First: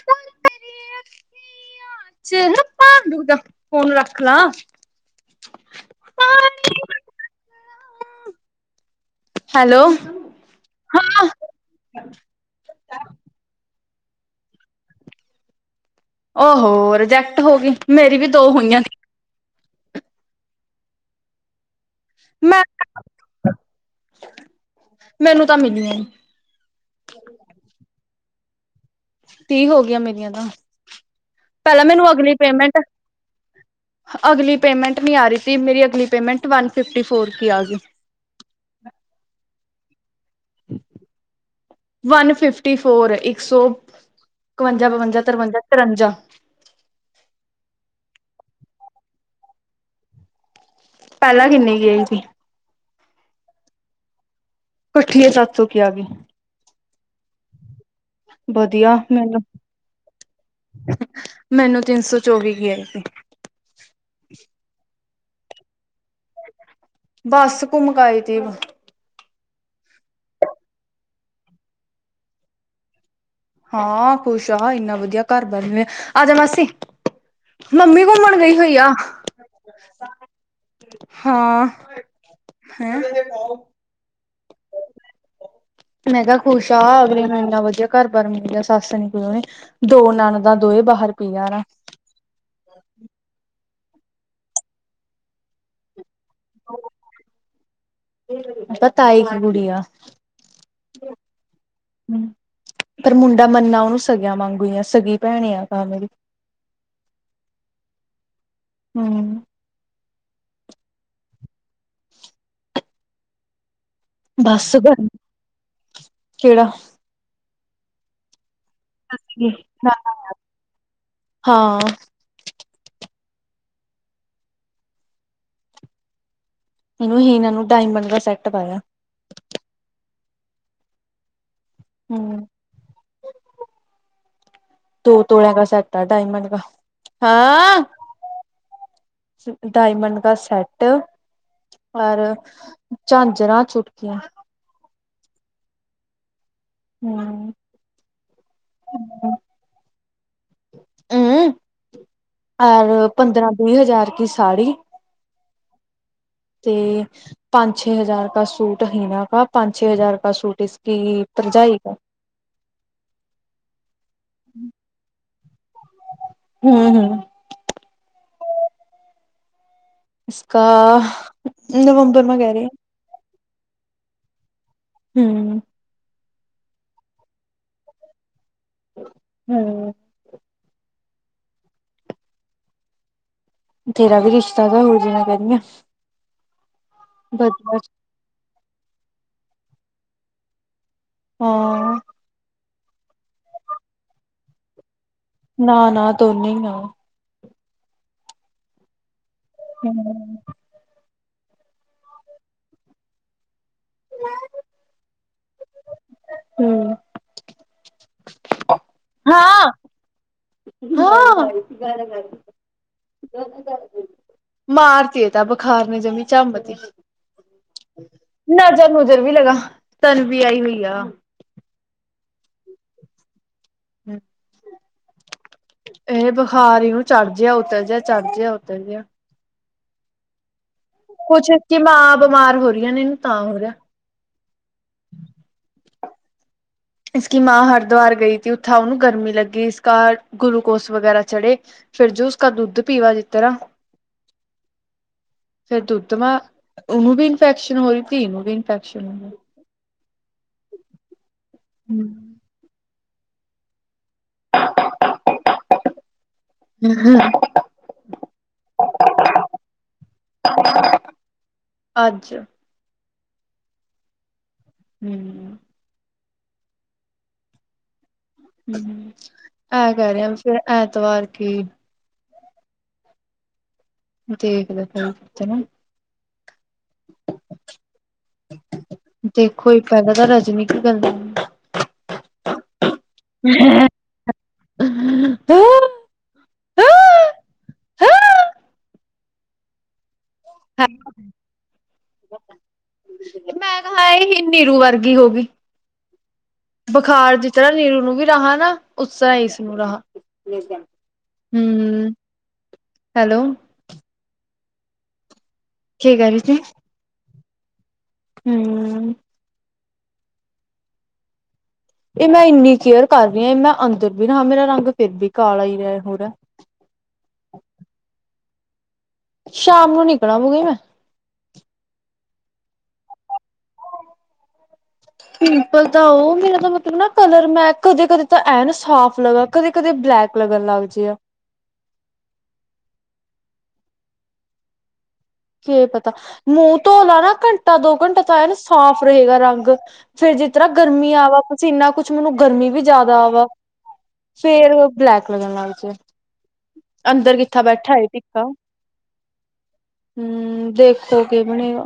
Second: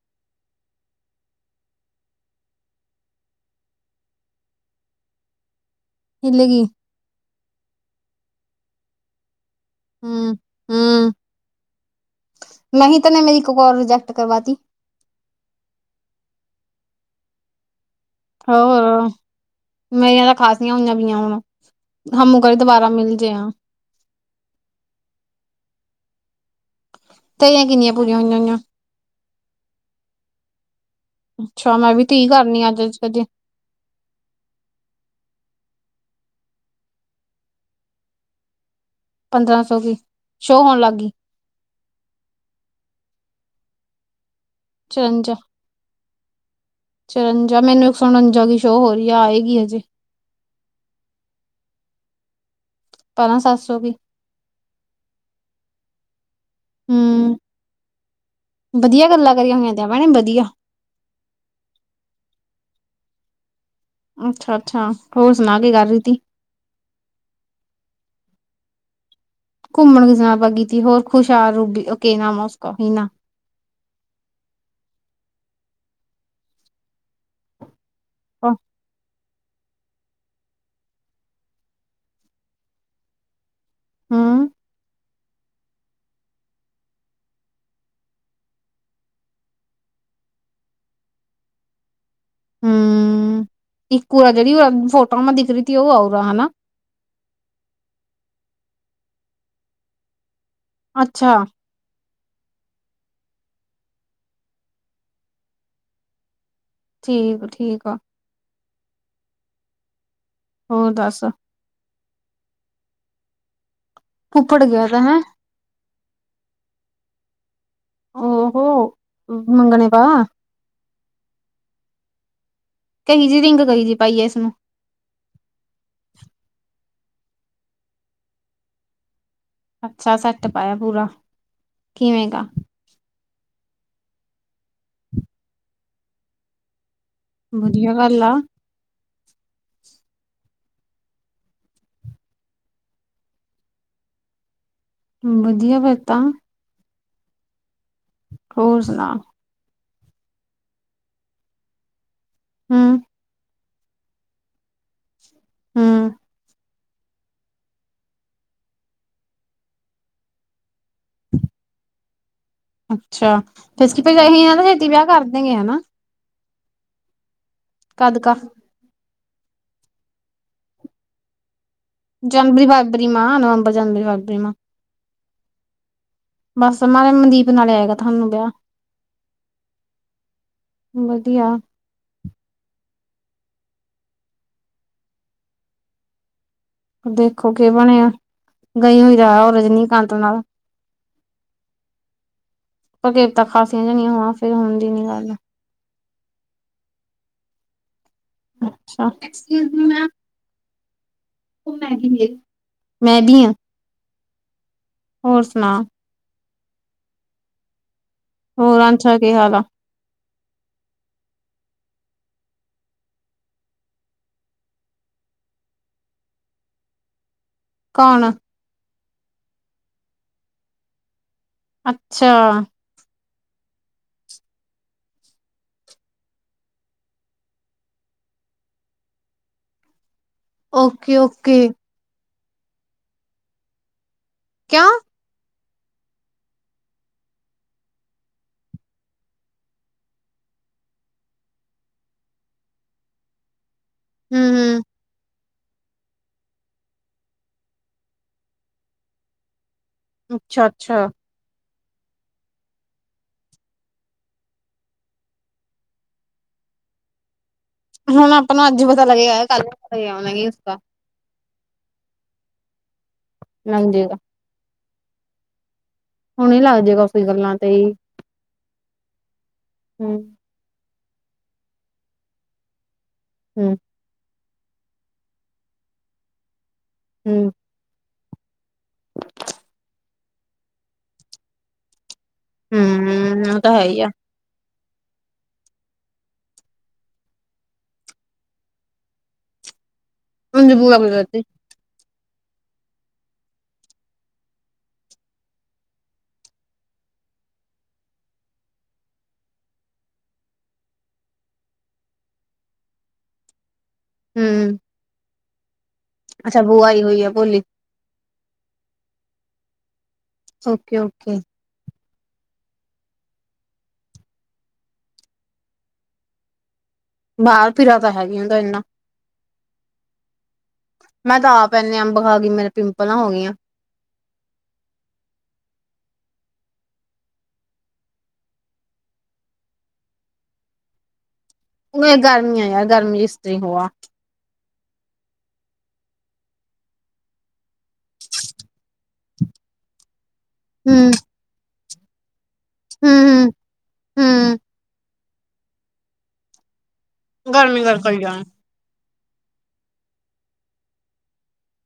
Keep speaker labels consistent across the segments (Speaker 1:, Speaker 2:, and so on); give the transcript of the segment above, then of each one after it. Speaker 1: [inaudible]
Speaker 2: ਚਲ ਭਾਂਡੂ ਦਾ ਫੋਨ ਰੱਖ ਲਾਂ [unintelligible]
Speaker 1: ਹਿਲ ਗੀ।
Speaker 2: ਹੈਲੋ, ਹਾਂ,
Speaker 1: ਨਹੀਂ ਤਾਂ ਏਨੇ ਮੇਰੀ ਇੱਕ ਕਾਲ ਰਿਜੈਕਟ ਕਰਵਾਤੀ [unintelligible]
Speaker 2: ਉਹ ਹੋ, ਰਿਜੈਕਟ ਹੋ ਗਈ ਮੇਰੀ ਵੀ ਦੋ ਹੋਈਆਂ
Speaker 1: ਹੋਰ ਮੇਰੀਆਂ ਤਾਂ ਖ਼ਾਸੀਆਂ ਨਵੀਆਂ ਹੁਣ ਹਮੂ ਘਰੇ
Speaker 2: ਮੈਂ
Speaker 1: ਦੁਬਾਰਾ ਮਿਲ ਜੇ ਹਾਂ [unintelligible]
Speaker 2: ਮੈਨੂੰ ਤਾਂ ਮਿਲੀਆ ਨੀ
Speaker 1: ਤੇਰੀਆਂ ਕਿੰਨੀਆਂ ਪੂਰੀਆਂ ਹੋਈਆਂ ਹੋਈਆਂ।
Speaker 2: ਤੀਹ ਹੋ ਗਈਆਂ ਮੇਰੀਆਂ ਤਾਂ,
Speaker 1: ਅੱਛਾ
Speaker 2: ਪਹਿਲਾਂ
Speaker 1: ਮੈਂ ਵੀ
Speaker 2: ਮੈਨੂੰ
Speaker 1: ਤੀਹ
Speaker 2: ਅਗਲੀ
Speaker 1: ਕਰਨੀ
Speaker 2: ਪੇਮੈਂਟ
Speaker 1: ਅੱਜ ਅੱਜ
Speaker 2: ਅਗਲੀ ਪੇਮੈਂਟ ਨਹੀਂ ਆ ਰਹੀ ਸੀ, ਮੇਰੀ ਅਗਲੀ ਪੇਮੈਂਟ ਵਨ ਫਿਫਟੀ ਫੋਰ ਕੀ, ਆ ਗਈ।
Speaker 1: ਪੰਦਰਾਂ ਸੌ ਕੀ, ਸ਼ੋਅ ਹੋਣ ਲੱਗ ਗਈ।
Speaker 2: ਵਨ ਫਿਫਟੀ ਫੋਰ ਇੱਕ ਸੌ ਇਕਵੰਜਾ, ਬਵੰਜਾ, ਤਰਵੰਜਾ, ਚੁਰੰਜਾ।
Speaker 1: ਚਰੰਜਾ ਮੈਨੂੰ ਇੱਕ ਸੌ ਉੱਨਿਜਾ ਕੀ ਸ਼ੋਅ ਹੋ ਰਹੀ ਹੈ, ਆਏਗੀ ਹਜੇ।
Speaker 2: ਪਹਿਲਾਂ ਕਿੰਨੇ ਕੀਏ ਸੀ
Speaker 1: ਪਹਿਲਾਂ ਸੱਤ ਸੌ ਵੀ।
Speaker 2: ਇਕੱਠੀਏ ਸੱਤ ਸੌ ਕੀ ਆ ਗਈ
Speaker 1: ਹੂ, ਵਧੀਆ ਗੱਲਾਂ ਕਰੀਆਂ ਹੋਈਆਂ, ਤੇੈ ਮੈਂ ਵਧੀਆ
Speaker 2: ਮੈਨੂੰ ਤਿੰਨ ਸੌ ਚੌਵੀ ਕੀ ਆਈ ਸੀ।
Speaker 1: ਅੱਛਾ ਅੱਛਾ, ਹੋਰ ਸੁਣਾ ਕੇ ਕਰ ਰਹੀ ਤੀ
Speaker 2: ਬੱਸ ਘੁੰਮਕ ਆਈ [unintelligible]
Speaker 1: ਘੁੰਮਣ ਘਣ ਪ ਤ ਹੋਰ ਖੁਸ਼ਹਰ ਰੂਬੀਕੇ ਨਾਸ ਨਾ [unintelligible]
Speaker 2: ਹਾਂ, ਖੁਸ਼ ਆ ਇੰਨਾ ਵਧੀਆ ਘਰ ਬਣ ਰਿਹਾ, ਆ ਜਾਣਾ ਸੀ। ਮੰਮੀ ਘੁੰਮਣ ਗਈ ਹੋਈ ਆ, ਹਾਂ, ਹੈਂ।
Speaker 1: ਹੂ
Speaker 2: ਮੈਂ ਕਿਹਾ ਖੁਸ਼ ਆ, ਅਗਲੀ ਨੂੰ ਇੰਨਾ ਵਧੀਆ ਘਰ ਬਾਰ ਮਿਲ ਗਿਆ, ਸੱਸ ਨੀ ਕੋਈ ਔ ਦੀ। ਦੋ ਨੰਨਦਾ ਦੋਏ ਬਾਹਰ ਪਇਆ ਨਾ।
Speaker 1: [unintelligible] ਹਉ ਇੱਕੂ ਆ ਜਿਹੜੀ ਫੋਟੋ ਮੈਂ ਦਿਖ ਰਹੀ ਥੀ, ਉਹ ਆ ਊਰਾ ਹਨਾ?
Speaker 2: ਤਾਈ ਕੀ ਕੁੜੀਆ
Speaker 1: ਅੱਛਾ
Speaker 2: [unintelligible] ਹਉ ਪਰ ਮੁੰਡਾ ਮੰਨਾ ਉਹਨੂੰ ਸਗਿਆਂ ਵਾਂਗੂੰ ਆ, ਸਗੀ ਭੈਣ ਆ ਤਾਂ ਮੇਰੀ। [unintelligible]
Speaker 1: ਠੀਕ ਠੀਕ ਆ।
Speaker 2: [unintelligible] ਹਉ
Speaker 1: ਹੋਰ ਦੱਸ ਫੁੱਫੜ
Speaker 2: ਬਸ
Speaker 1: ਗਿਆ ਤਾ
Speaker 2: ਗੱਲ
Speaker 1: ਹੈਂ,
Speaker 2: ਕਿਹੜਾ
Speaker 1: ਔ ਹੋ
Speaker 2: ਹਾਂ
Speaker 1: ਕਹੀ ਜੀ ਰਿੰਗ ਕਹੀ ਜੀ ਪਾਈਏ ਇਸ ਨੂੰ [unintelligible]
Speaker 2: ਇਹਨੂੰ ਹੀਨਾ ਨੂੰ ਡਾਇਮੰਡ ਦਾ ਸੈੱਟ ਪਾਇਆ।
Speaker 1: ਅੱਛਾ ਸੈੱਟ ਪਾਇਆ ਪੂਰਾ। ਕਿਵੇਂ ਗਾ?
Speaker 2: ਹੂ ਦੋ ਤੋਲੇ ਕਾ ਸੈਟ ਐ, ਡਾਇਮੰਡ ਕਾ। ਹਾਂ,
Speaker 1: ਵਧੀਆ ਗੱਲ ਆ,
Speaker 2: ਡਾਇਮੰਡ ਕਾ ਸੈਟ ਰ ਝਾਂਜਰਾਂ ਚੁਟਕੀਆਂ,
Speaker 1: ਵਧੀਆ ਫਿਰ ਤਾਂ
Speaker 2: [inaudible]
Speaker 1: ਹੋਰ ਸੁਣਾ
Speaker 2: [unintelligible] ਹਉ
Speaker 1: ਹੂੰ,
Speaker 2: ਔਰ ਪੰਦਰਾਂ ਵੀਹ ਹਜ਼ਾਰ ਕੀ ਸਾੜੀ।
Speaker 1: [unintelligible] ਹਉ
Speaker 2: ਤੇ ਪੰਜ ਛੇ ਹਜ਼ਾਰ ਕਾ ਸੂਟ ਹੀਨਾ ਕਾ, ਪੰਜ ਛੇ ਹਜ਼ਾਰ ਕਾ ਸੂਟ ਇਸਕੀ ਭਰਜਾਈ ਕਾ।
Speaker 1: ਅੱਛਾ ਫਿਰ ਸਕੀਮ ਇਹੀ ਹਨਾਂ ਛੇਤੀ ਵਿਆਹ ਕਰ ਦੇਗੇ ਹਨਾ।
Speaker 2: [unintelligible] ਹਉ
Speaker 1: ਕਦਕਾ
Speaker 2: ਇਸਕਾ
Speaker 1: ਜਨਵਰੀ, ਫਰਵਰੀ, ਮਾ ਨਵੰਬਰ ਜਨਵਰੀ ਫਰਰੀ ਮਾ
Speaker 2: [unintelligible] ਹਉ
Speaker 1: ਬਸ ਮੈ ਮਨਦੀਪ ਨਾਲੇ ਆਏਗਾ ਤੁਹਾਨੂੰ ਵਿਆਹ
Speaker 2: [unintelligible] ਹਉ
Speaker 1: ਵਧੀਆ
Speaker 2: ਤੇਰਾ ਵੀ ਰਿਸ਼ਤਾ ਤਾਂ ਹੋਜਾਣਾ ਕਾਹਦੀਆ।
Speaker 1: ਦੇਖੋ ਕਿ ਬਣਿਆ, ਗਈ ਹੋਈ ਤਾਂ ਉਹ ਰਜਨੀਕਾਂਤ ਨਾਲ
Speaker 2: ਹਾਂ
Speaker 1: ਪਰਕੇਰਤ ਖਾਸੀਆਂ ਜਾਣੀ ਹੋਵਾ, ਫੇਰ ਹੁੰਦੀ ਨੀ ਗੱਲ
Speaker 2: ਨਾ ਨਾ ਦੋਨੇ ਆ।
Speaker 1: ਅੱਛਾ ਐਕਸਕੁਇਜ਼ ਮੀ ਮੈਂਮ। ਉਹ ਮਾਗਿੰਗ ਹਿਸ, ਮੈਂ ਵੀ ਹਾਂ
Speaker 2: [inaudible]
Speaker 1: ਹੋਰ ਸੁਣਾ
Speaker 2: [unintelligible] ਹਉ
Speaker 1: ਹੋਰ ਆਨਸ਼ਾ ਕੀ ਹਾਲ ਆ?
Speaker 2: ਹਾਂ ਮਾਰਤੀ ਏ ਤੇ ਬੁਖਾਰ ਨੇ ਜਮੀ ਚੰਬਦੀ।
Speaker 1: ਕਣ
Speaker 2: ਨਜ਼ਰ ਨੁਜਰ ਵੀ ਲਗਾ ਤਨ ਵੀ ਆਈ ਹੋਈ ਆ
Speaker 1: ਅੱਛਾ
Speaker 2: ਹਮ ਇਹ ਬੁਖਾਰ ਹੀਨ ਚੜ੍ਹ ਜਿਹਾ ਉਤ ਜਿਹਾ ਚੜ੍ਹ ਜਹਾ ਉਤਰ ਜਿਹਾ
Speaker 1: ਓਕੇਓ
Speaker 2: ਕੁੱਛ ਕਿ ਮਾਂ ਬਿਮਾਰ ਹੋ ਰਹੀਆਂ ਨੇ ਇਹਨੂੰ ਤਾਂ ਹੋ ਰਿਹਾ
Speaker 1: ਕਿਆ
Speaker 2: ਇਸਕ ਮਾਂ ਹਰਿਦੁਆਰ ਗਈ ਸੀ ਉੱਥੇ ਉਹਨੂੰ ਗਰਮੀ ਲੱਗੀ ਇਸ ਘ ਗੁਰੂਕੋਸ ਵਗੈਰਾ ਚੜ੍ਹੇ ਫਿਰ ਜੋ ਉਸਦਾ ਦੁੱਧ ਪੀਵਾ ਜਿਸ ਤਰਾ
Speaker 1: ਹੂੰ-ਹੂੰ,
Speaker 2: ਫੇਰ ਦੁੱਧਵਾਂ ਉਹਨੂੰ ਵੀ ਇਨਫੈਕਸ਼ਨ ਹੋ ਰਹੀ ਤੀ ਨੂੰ ਵੀ ਇਨਫੈਕਸ਼ਨ ਹੋ ਰਹੀ।
Speaker 1: ਅੱਛਾ ਅੱਛਾ
Speaker 2: ਹਮ [unintelligible] ਹਉ
Speaker 1: ਹੁਣ ਆਪਾਂ ਨੂੰ ਅੱਜ ਹੀ ਪਤਾ ਲੱਗੇਗਾ, ਕੱਲ ਵੀ ਪਤਾ ਹੀ ਆਉਣਾਗੇ ਉਸਦਾ।
Speaker 2: ਅੱਜ
Speaker 1: ਨਦੀਗਾ
Speaker 2: [unintelligible] ਹਉ
Speaker 1: ਹੁਣ ਲੱਗ ਜਏਗਾ ਕੁ ਗੱਲਾਂ ਤੇ ਹੀ।
Speaker 2: ਹੂੰ, ਐ
Speaker 1: ਹੂੰ
Speaker 2: ਕਹਿ ਰਿਹਾ ਫੇਰ ਐਤਵਾਰ ਕੀ,
Speaker 1: ਹੂੰ,
Speaker 2: [unintelligible]
Speaker 1: ਹੂੰ,
Speaker 2: ਦੇਖੋ ਜੀ, ਪਹਿਲਾਂ ਤਾਂ ਰਜਨੀ ਕੀ ਗੱਲ
Speaker 1: ਹੂੰ, ਉਹ ਤਾਂ ਹੈ ਹੀ ਆ। ਅ ਬੂਗਾ [unintelligible]
Speaker 2: ਤੇ ਮੈਂ ਕਿਹਾ ਇਹੀ ਨੀਰੂ ਵਰਗੀ ਹੋ ਗਈ। ਬੁਖਾਰ ਜਿਸ ਤਰ੍ਹਾਂ ਨੀਰੂ ਨੂੰ ਵੀ ਰਹਾ ਨਾ, ਉਸ ਤਰ੍ਹਾਂ ਇਸ ਨੂੰ ਰਹਾ। ਹੂੰ-ਹੂੰ, ਹੈਲੋ,
Speaker 1: ਹੂੰ,
Speaker 2: ਕੀ ਕਹਿ ਰਹੀ ਸੀ
Speaker 1: ਅੱਛਾ, ਬੁਆ ਆਈ ਹੋਈ ਹੈ ਭੋਲੀ,
Speaker 2: ਹੂੰ,
Speaker 1: ਓਕੇ ਓਕੇ,
Speaker 2: ਇਹ ਮੈਂ ਇੰਨੀ ਕੇਅਰ ਕਰ ਰਹੀ ਹਾਂ, ਇਹ ਮੈਂ ਅੰਦਰ ਵੀ ਰਹਾ, ਮੇਰਾ ਰੰਗ ਫਿਰ ਵੀ ਕਾਲਾ ਹੀ ਰਿਹਾ ਹੋ।
Speaker 1: ਬਾਹਰ ਫਿਰਾ ਤਾਂ ਹੈਗੀ ਹੁੰਦਾ ਇੰਨਾ
Speaker 2: ਸ਼ਾਮ ਨੂੰ ਨਿਕਲਵਗੇ ਮੈਂ,
Speaker 1: ਮੈਂ ਤਾਂ ਆ ਪੈਂਨੇ ਅੰਬ ਖਾ ਗਈ, ਮੇਰੇ ਪਿੰਪਲਾਂ ਹੋ ਗਈਆਂ।
Speaker 2: ਪ ਸਿੰਪਲ ਤਾਂ ਉਹ ਮੇਰਾ ਤਾਂ ਮਤਲਬ, ਨਾ ਕਲਰ ਮੈਂ ਕਦੇ-ਕਦੇ ਤਾਂ ਐ ਨਾ ਸਾਫ਼ ਲਗਾ। ਕਦੇ-ਕਦੇ ਬਲੈਕ ਲੱਗਣ ਲੱਗ ਜੇ ਆ।
Speaker 1: ਹੂੰ, ਗਰਮੀਆਂ ਯਾਰ ਗਰਮੀ ਇਸ ਤਰੀ ਹੋਆ।
Speaker 2: ਕੀ ਪਤਾ ਮੂੰਹ ਧੋਲਾ ਨਾ ਘੰਟਾ ਦੋ ਘੰਟਾ ਤਾਂ ਇਹਨਾ ਸਾਫ਼ ਰਹੇਗਾ ਰੰਗ, ਫੇਰ ਜਿਸ ਤਰ੍ਹਾਂ
Speaker 1: ਹੂੰ
Speaker 2: ਗਰਮੀ ਆ ਵ ਇੰਨਾ ਕੁਛ ਮੈਨੂੰ ਗਰਮੀ ਵੀ ਜਿਆਦਾ ਆ ਵਾ,
Speaker 1: ਹੂੰ ਹੂੰ
Speaker 2: ਫੇਰ ਬਲੈਕ ਲੱਗਣ ਲੱਗ ਜਾ ਅੰਦਰ ਕਿੱਥਾ
Speaker 1: ਗਰਮੀ ਕਰ
Speaker 2: ਬੈਠਾ
Speaker 1: ਕਰ
Speaker 2: ਟਿਕ
Speaker 1: ਜਾਣ
Speaker 2: ਕਾ ਹੂੰ, ਦੇਖੋ ਕਿ ਬਣੇਗਾ,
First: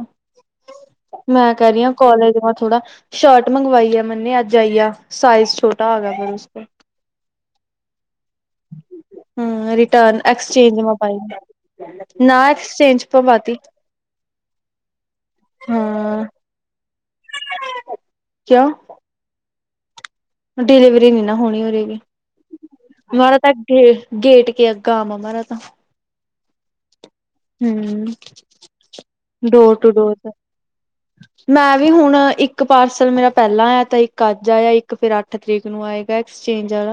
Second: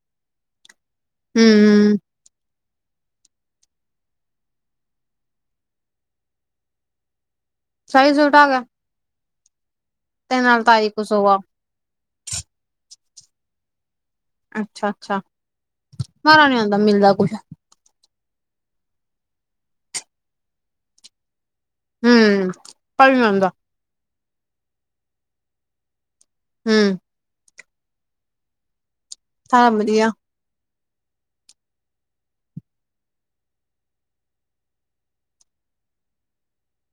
Speaker 2: ਮੈਂ ਕਹਿ ਰਹੀ ਹਾਂ
Speaker 1: ਹੂੰ
Speaker 2: ਕੋਲੇਜ ਵਾ ਥੋੜਾ ਸ਼ਰਟ ਮੰਗਵਾਈ, ਆ ਮੈਨੇ ਅੱਜ ਆਈ ਆ ਸਾਈਜ਼ ਛੋਟਾ ਆ ਗਿਆ ਫੇਰ ਤੋਂ
Speaker 1: ਸਾਈਜ਼ ਛੋਟਾ ਆ ਗਿਆ।
Speaker 2: ਹੂੰ, ਰਿਟਰਨ
Speaker 1: ਤੇ ਨਾਲ
Speaker 2: ਐਕਸਚੇਂਜ
Speaker 1: ਤਾਜ਼ੀ
Speaker 2: ਮੈ
Speaker 1: ਕੁਛ
Speaker 2: ਪਾਈ
Speaker 1: ਹੋਆ
Speaker 2: ਨਾ ਐਕਸਚੇਂਜ ਪਾਤੀ।
Speaker 1: ਅੱਛਾ-ਅੱਛਾ,
Speaker 2: ਹਾਂ
Speaker 1: ਮਾਰਾ ਨੀ ਆਦਾ ਮਿਲਦਾ ਕੁੱਛ
Speaker 2: ਕਿਉਂ? ਡਿਲੀਵਰੀ ਨੀ ਨਾ ਹੋਣੀ ਹੋਵੇਗੀ
Speaker 1: ਹੂੰ ਪਰ ਨੀ
Speaker 2: [unintelligible]
Speaker 1: ਆਉਂਦਾ
Speaker 2: ਤਾਂ ਗੇਟ ਕੇ ਆ ਗਾਵ ਆ ਮਾਰਾ ਤਾਂ।
Speaker 1: ਹੂੰ,
Speaker 2: ਹੂੰ
Speaker 1: ਸਾਰਾ
Speaker 2: ਡੋਰ ਟੂ
Speaker 1: ਵਧੀਆ
Speaker 2: ਡੋਰ ਤਾਂ ਮੈਂ ਵੀ ਹੁਣ ਇੱਕ ਪਾਰਸਲ ਮੇਰਾ ਪਹਿਲਾਂ ਆ, ਤੇ ਇੱਕ ਆਜ ਆ ਇੱਕ ਫਿਰ ਅੱਠ ਤਰੀਕ ਨੂੰ ਆਏਗਾ, ਐਕਸਚੇਂਜ ਆ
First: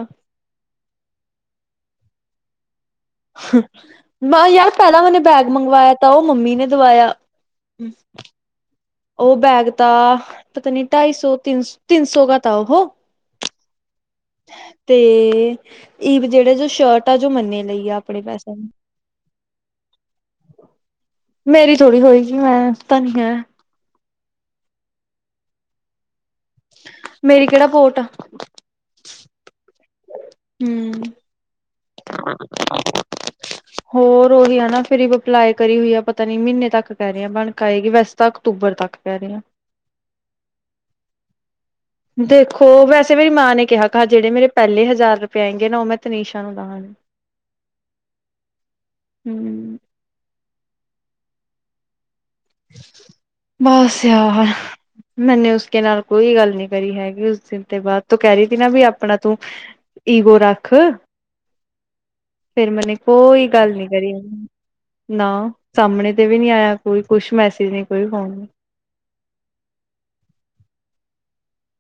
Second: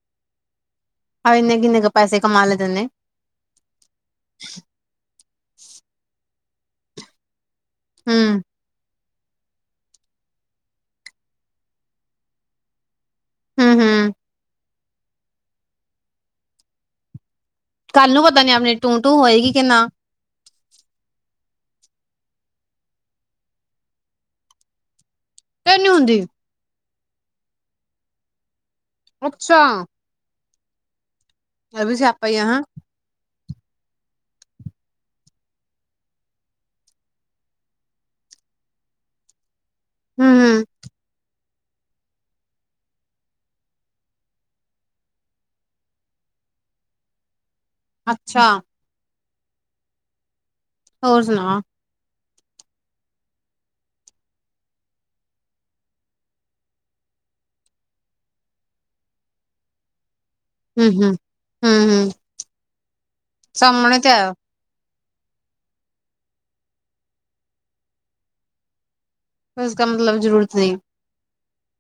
Speaker 1: ਹਾਂ ਇੰਨੇ ਕਿੰਨੇ ਕੁ ਪੈੇ ਕਮਾ ਲੈ ਤੇਨੇ।
Speaker 2: ਹੂੰ, ਯਾਰ ਪਹਿਲਾਂ ਮੈਨੇ ਬੈਗ ਮੰਗਵਾਇਆ, ਤਾਂ ਉਹ ਮੰਮੀ ਨੇ ਦਵਾਇਆ।
Speaker 1: ਹੂੰ,
Speaker 2: ਉਹ ਬੈਗ ਤਾਂ ਪਤਾ ਨੀ ਢਾਈ ਸੌ, ਤਿੰਨ ਤਿੰਨ ਸੌ ਕ ਥਾ ਉਹ।
Speaker 1: ਹੂ ਹੂ
Speaker 2: ਤੇ ਈਵ ਜਿਹੜੇ ਜੋ ਸ਼ਰਟ ਤਾ ਜੋ ਮੰਨੇ ਲਈ ਆ
Speaker 1: ਕੱਲ
Speaker 2: ਆਪਣੇ
Speaker 1: ਨੂੰ ਪਤਾ ਨੀ
Speaker 2: ਪੈਸਿਆਂ
Speaker 1: ਆਪਣੀ ਟੂ ਟੂ ਹੋਏਗੀ ਕਿ ਨਾ
Speaker 2: ਮੇਰੀ ਥੋੜ੍ਹੀ ਹੋਏਗੀ, ਮੈਂ ਤਾਂ ਨਹੀਂ ਹੈ।
Speaker 1: ਫੇਰ ਨੀ ਹੁੰਦੀ।
Speaker 2: ਮੇਰੀ ਕਿਹੜਾ ਬੋਟ ਆ।
Speaker 1: ਅੱਛਾ,
Speaker 2: ਹੂੰ,
Speaker 1: ਇਹ ਵੀ ਸਿਆਪਾ ਹੀ ਆ ਹੈਂ [unintelligible]
Speaker 2: ਹੋਰ ਉਹੀ ਹੈ ਨਾ ਫਿਰ ਅਪਲਾਏ ਕਰੇਗੀ, ਪਤਾ ਨੀ ਮਹੀਨੇ ਤੱਕ ਕਹਿ ਰਹੇ ਬਣਕੇ ਆਏਗੀ ਵੈਸੇ ਤ ਅਕਤੂਬਰ ਤੱਕ ਪੈ ਰਹੇ ਹਾ।
Speaker 1: ਹੂ ਹੂ
Speaker 2: ਦੇਖੋ ਵੈਸੇ ਮੇਰੀ ਮਾਂ ਨੇ ਕਿਹਾ ਕਿਹਾ ਜਿਹੜੇ ਮੇਰੇ ਪਹਿਲੇ ਹਜ਼ਾਰ ਰੁਪਏ ਆ ਹੈਂਗੇ ਨਾ ਉਹ ਮੈਂ ਤਨੀਸ਼ਾ ਨੂੰ ਦਵਾਂਗੀ।
Speaker 1: ਅੱਛਾ।
Speaker 2: ਹੂ
Speaker 1: ਹੋਰ ਸੁਣਾ?
Speaker 2: ਬਸ ਯਾਰ। ਮੈਨੇ ਉਸਕੇ ਨਾਲ ਕੋਈ ਗੱਲ ਨੀ ਕਰੀ ਹੈਗੀ ਉਸ ਦਿਨ ਤੇ ਬਾਅਦ ਤੂੰ ਕਹਿ ਰਹੀ ਸੀ ਨਾ ਵੀ ਆਪਣਾ ਤੂੰ ਈਗੋ ਰੱਖ,
Speaker 1: ਹੂੰ ਹੂੰ ਹੂੰ ਹੂੰ
Speaker 2: ਫਿਰ ਮੈਨੇ ਕੋਈ ਗੱਲ ਨੀ
Speaker 1: ਸਾਹਮਣੇ ਤੇ
Speaker 2: ਕਰੀ।
Speaker 1: ਆਇਆ
Speaker 2: ਨਾ ਸਾਹਮਣੇ ਤੇ ਵੀ ਨਹੀਂ ਆਇਆ ਕੋਈ, ਕੁਛ ਮੈਸੇਜ ਨਹੀਂ ਕੋਈ ਫੋਣ ਨਹੀਂ।
Speaker 1: ਉਸਕਾ ਮਤਲਬ ਜ਼ਰੂਰਤ ਨਹੀਂ।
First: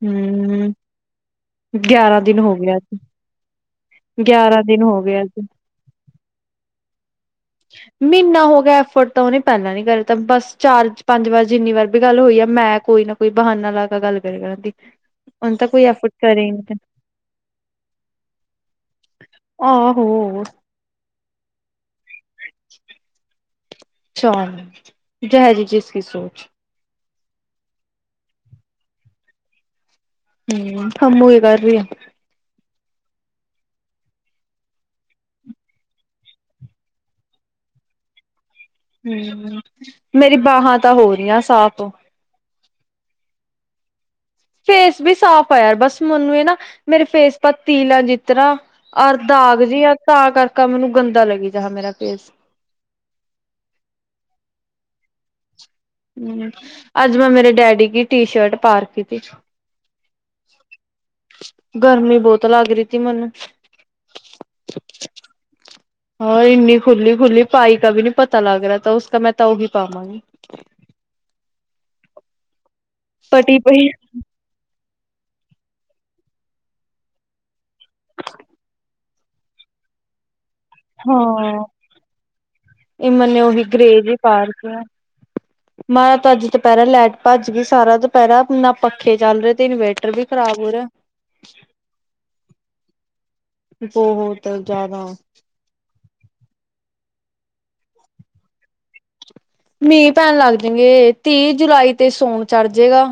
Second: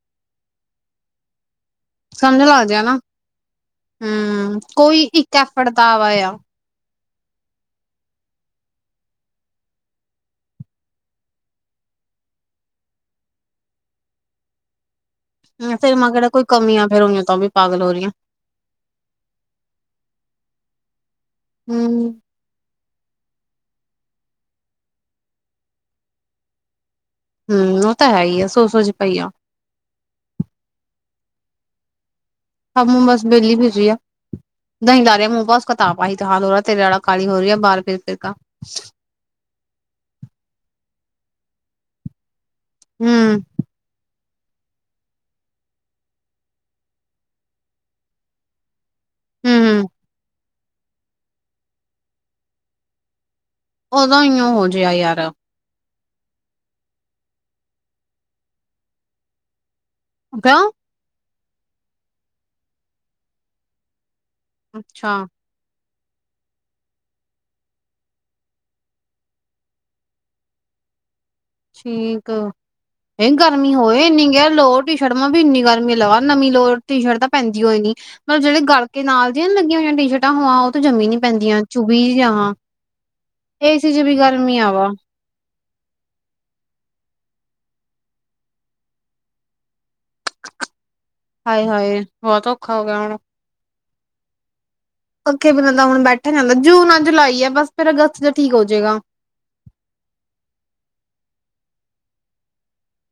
Speaker 2: ਹੂ
Speaker 1: ਸਮਝ
Speaker 2: ਹੋ
Speaker 1: ਲੱਗ
Speaker 2: ਗਿਆ
Speaker 1: ਜਾ ਨਾ,
Speaker 2: ਅੱਜ
Speaker 1: ਹੂ
Speaker 2: ਗਿਆਰਾਂ ਦਿਨ ਹੋ
Speaker 1: ਕੋਈ
Speaker 2: ਗਿਆ
Speaker 1: ਇੱਕ
Speaker 2: ਅੱਜ
Speaker 1: ਐਫਟ ਦਾ ਆਵਾ ਆ। [unintelligible]
Speaker 2: [unintelligible] ਮਹੀਨਾ ਹੋ ਗਿਆ ਐਫੋਰਡ ਤਾਂ ਉਹਨੇ ਪਹਿਲਾਂ ਨ ਕਰ ਦਿੱਤਾ, ਬਸ ਚਾਰ ਪੰਜ ਵਾਰ ਜਿੰਨੀ ਵਾਰ ਵੀ ਗੱਲ ਹੋਈ ਆ ਮੈਂ ਕੋਈ ਨਾ ਕੋਈ ਬਹਾਨਾ ਲਾ ਕੇ ਗੱਲ ਕਰਗਾ ਨਾ, ਦੀ।
Speaker 1: [unintelligible]
Speaker 2: ਔ ਨ ਤਾਂ ਕੋਈ ਐਫਟ
Speaker 1: ਜਿਹੜਾ ਕੋਈ ਕਮੀਆਂ ਫਰ ਉਈਆਂ ਤੋਂ ਉਹ ਵੀ ਪਾਗਲ ਹੋ ਰਹੀਆਂ।
Speaker 2: ਆਹੋ।
Speaker 1: ਹੂ
Speaker 2: [unintelligible] ਚਲ, ਜੈਸੀ ਜਿਸ ਕੀ ਸੋਚ।
Speaker 1: ਹੂ, ਉਹ ਤਾਂ ਹੈ ਹੀ ਐ, ਸੋਚ ਸੋਚ ਚ ਪਈ ਆ।
Speaker 2: ਹਮ [unintelligible]
Speaker 1: ਹੂੰ ਬਸ ਵਿਹਲੀ [unintelligible] ਆ। ਦਹੀਂ ਲ ਰਿਹਾ ਮੂੰਹ ਬਸ ਕਿਤਾਬ ਆਹੀ ਤੇ ਹਾਲ ਹੋ ਤੇਰੇ ਵਾਲਾ ਕਾਲੀ ਹੋ ਰਹੀ ਹੈ ਬਾਹਰ ਫਿਰ ਫਿਰ ਕਾ। [unintelligible]
Speaker 2: ਹੂ, ਮੇਰੀ ਬਾਹਾਂ ਤਾਂ ਹੋ ਰਹੀਆਂ ਸਾਫ਼
Speaker 1: ਹੂ
Speaker 2: ਫੇਸ ਵੀ ਸਾਫ਼ ਆਇਆਰ ਬਸ ਮੈਨੂੰ ਇਹ ਨਾ, ਮੇਰੇ ਫੇਸ ਪਰ ਤਿਲ ਐ, ਜਿਸ ਤਰ੍ਹਾਂ ਅਰ ਦਾਗ ਜ ਆ ਤਾਂ ਕਰਕਾ ਮੈਨੂੰ ਗੰਦਾ ਲੱਗੀ ਜਾਹਾ ਮੇਰਾ ਫੇਸ
Speaker 1: ਉਦੋਂ ਇਈਂ ਹੋ ਜਿਹਾ ਯਾਰ [unintelligible]
Speaker 2: ਹਮ ਅੱਜ ਮੈਂ ਮੇਰੇ ਡੈਡੀ ਕੀ ਟੀ ਸ਼ਰਟ ਪਾ ਰੱਖੀ ਥੀ।
Speaker 1: ਅਕਾ [unintelligible]
Speaker 2: ਗਰਮੀ ਬਹੁਤ ਲੱਗ ਰਹੀ ਤੀ ਮੈਨੂੰ-'
Speaker 1: ਅੱਛਾ।
Speaker 2: ਹਾਂਰ ਇੰਨੀ ਖੁੱਲੀ ਖੁੱਲੀ ਪਾਈ ਕ ਵੀ ਨਹੀਂ ਪਤਾ ਲੱਗ ਰਿਹਾ ਤਾਂ, ਉਸ ਮੈਂ ਤਾਂ ਉਹ ਵੀ ਪਾਵਾਂਗੀ।
Speaker 1: ਠੀਕ, ਇਹ ਗਰਮੀ ਹੋਏ ਇਨੀ ਗ ਲੋੜ ਟੀ ਸ਼ਰਟਾ ਵੀ ਇੰਨੀ ਗਰਮੀ ਲਗਾਵਾ ਨਵੀਂ ਲੋ ਟੀ ਸ਼ਰਟ ਤਾਂ ਪੈਂਦੀ ਹੋਈ ਨੀ। ਮਤਲਬ ਜਿਹੜੇ ਗਲ ਨਾਲ ਦੀਆਂ ਲੱਗੀਆਂ ਹੋਆਂ ਸ਼ਟ ਟਾਂ ਹੋਵਾਂ ਉਹ ਜੰਮੀ ਨੀ ਪੈਂਦੀਆਂ, ਚੁਭੀ ਜਾਂ ਵਾਂ,
Speaker 2: ਇਹ ਮੈਨੇ ਉਹੀ
Speaker 1: ਏ ਸੀ ਜੀ ਵੀ ਗਰਮੀ ਆ। [unintelligible]
Speaker 2: [unintelligible] ਤ ਅੱਜ ਦੁਪਹਿਰਾ ਲਾਈਟ ਭੱਜ ਗਈ ਸਾਰਾ ਦੁਪਹਿਰਾ ਨਾ ਪੱਖੇ ਚੱਲ ਰਹੇ ਤੇ ਇਨਵੇਰਟਰ ਵੀ ਖ਼ਰਾਬ ਹੋ ਰਿਹਾ।
Speaker 1: ਹਾਏ ਹਾਏ ਬਹੁਤ ਔਖਾ ਹੋ ਗਿਆ ਹੁਣ।
Speaker 2: ਬਹੁਤ ਜ਼ਿਆਦਾ।
Speaker 1: ਪੱਖੇ ਬਿਨਾਂ ਤਾਂ ਹੁਣ ਬੈਠਾ ਨਹੀ ਜਾਂਦਾ, ਜੂਨ ਆ ਜੁਲਾਈ ਆ, ਬਸ ਫਿਰ ਅਗਸਤ ਚ ਠੀਕ ਹੋ ਜਾਏਗਾ।
Speaker 2: ਮੀਂਹ ਪੈਣ ਲੱਗ ਜਾਗੇ, ਤੀਹ ਜੁਲਾਈ ਤੇ ਸਾਵਨ ਚੜ ਜੇਗਾ।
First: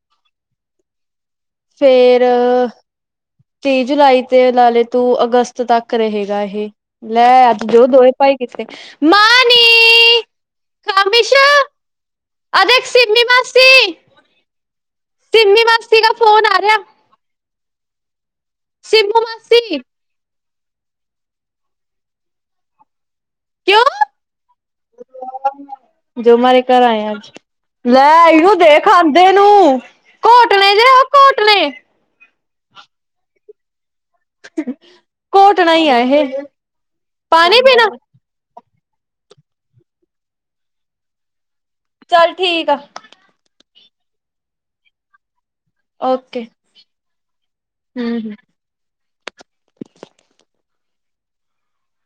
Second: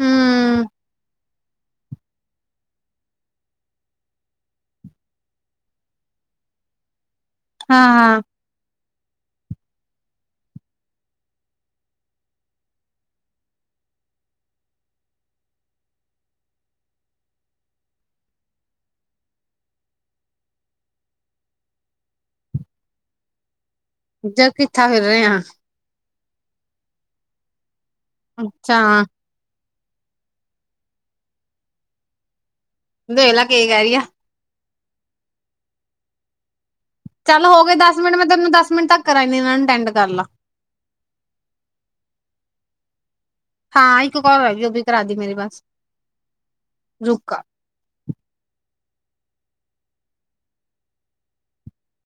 Speaker 1: ਹੂ
Speaker 2: ਫ਼ੇਰ ਤੀਹ ਜੁਲਾਈ ਤੇ ਲਾ ਲੇ ਤੂੰ ਅਗਸਤ ਤੱਕ ਰਹੇਗਾ ਇਹ ਲੈ ਜੋ
Speaker 1: ਹਾਂ
Speaker 2: ਦੋਏ
Speaker 1: ਹਾਂ
Speaker 2: ਪਏ ਕੀਤੇ ਮਾ ਨੀ ਖਮਿਸ਼ਾ ਅਦੇਕ ਸਮੀ ਮਾਸੀ ਸਿੰਮੀ ਮਾਸੀ ਕਾ ਫੋਨ ਆ ਰਿਹਾ। ਸੀਮੂ ਮਸੀ ਕਿਉ
Speaker 1: ਜ ਕਿੱਥਾ ਫਿਰ ਰਿਹੇਹਾ।
Speaker 2: ਜੋ ਮਾਰੇ ਘਰ ਆਏ ਆ ਅੱਜ ਲੈ ਆਈਓ
Speaker 1: ਅੱਛਾ
Speaker 2: ਦੇ ਖਾਂਦੇ ਘਟਣੇ ਜਿੜੇ ਉਹ ਘਟਣੇ
Speaker 1: ਦਲਾ ਕੇ ਕਹਿ ਰਹੀ ਆ।
Speaker 2: ਘੋਟਣਾ ਹੀ ਆ ਇਹ
Speaker 1: ਚੱਲ
Speaker 2: ਪਾਣੀ
Speaker 1: ਹੋ ਗਏ
Speaker 2: ਪੀਣਾ
Speaker 1: ਦਸ ਮਿੰਟ ਮੈਂ ਤੈਨੂੰ ਦਸ ਮਿੰਟ ਤੱਕ ਕਰਾਦੀ ਇਹਨਾਂ ਨੂੰ ਅਟੈਂਡ ਕਰ ਲਾ।
Speaker 2: ਚਲ ਠੀਕ ਆ।
Speaker 1: ਹਾਂ ਇੱਕ ਕਾਲ ਹੈਗੀ ਉਹ ਵੀ ਕਰਾ ਦੀ ਮੇਰੀ ਬਸ
Speaker 2: ਓਕੇ
Speaker 1: ਰੁਕ
Speaker 2: ਹ ਹ।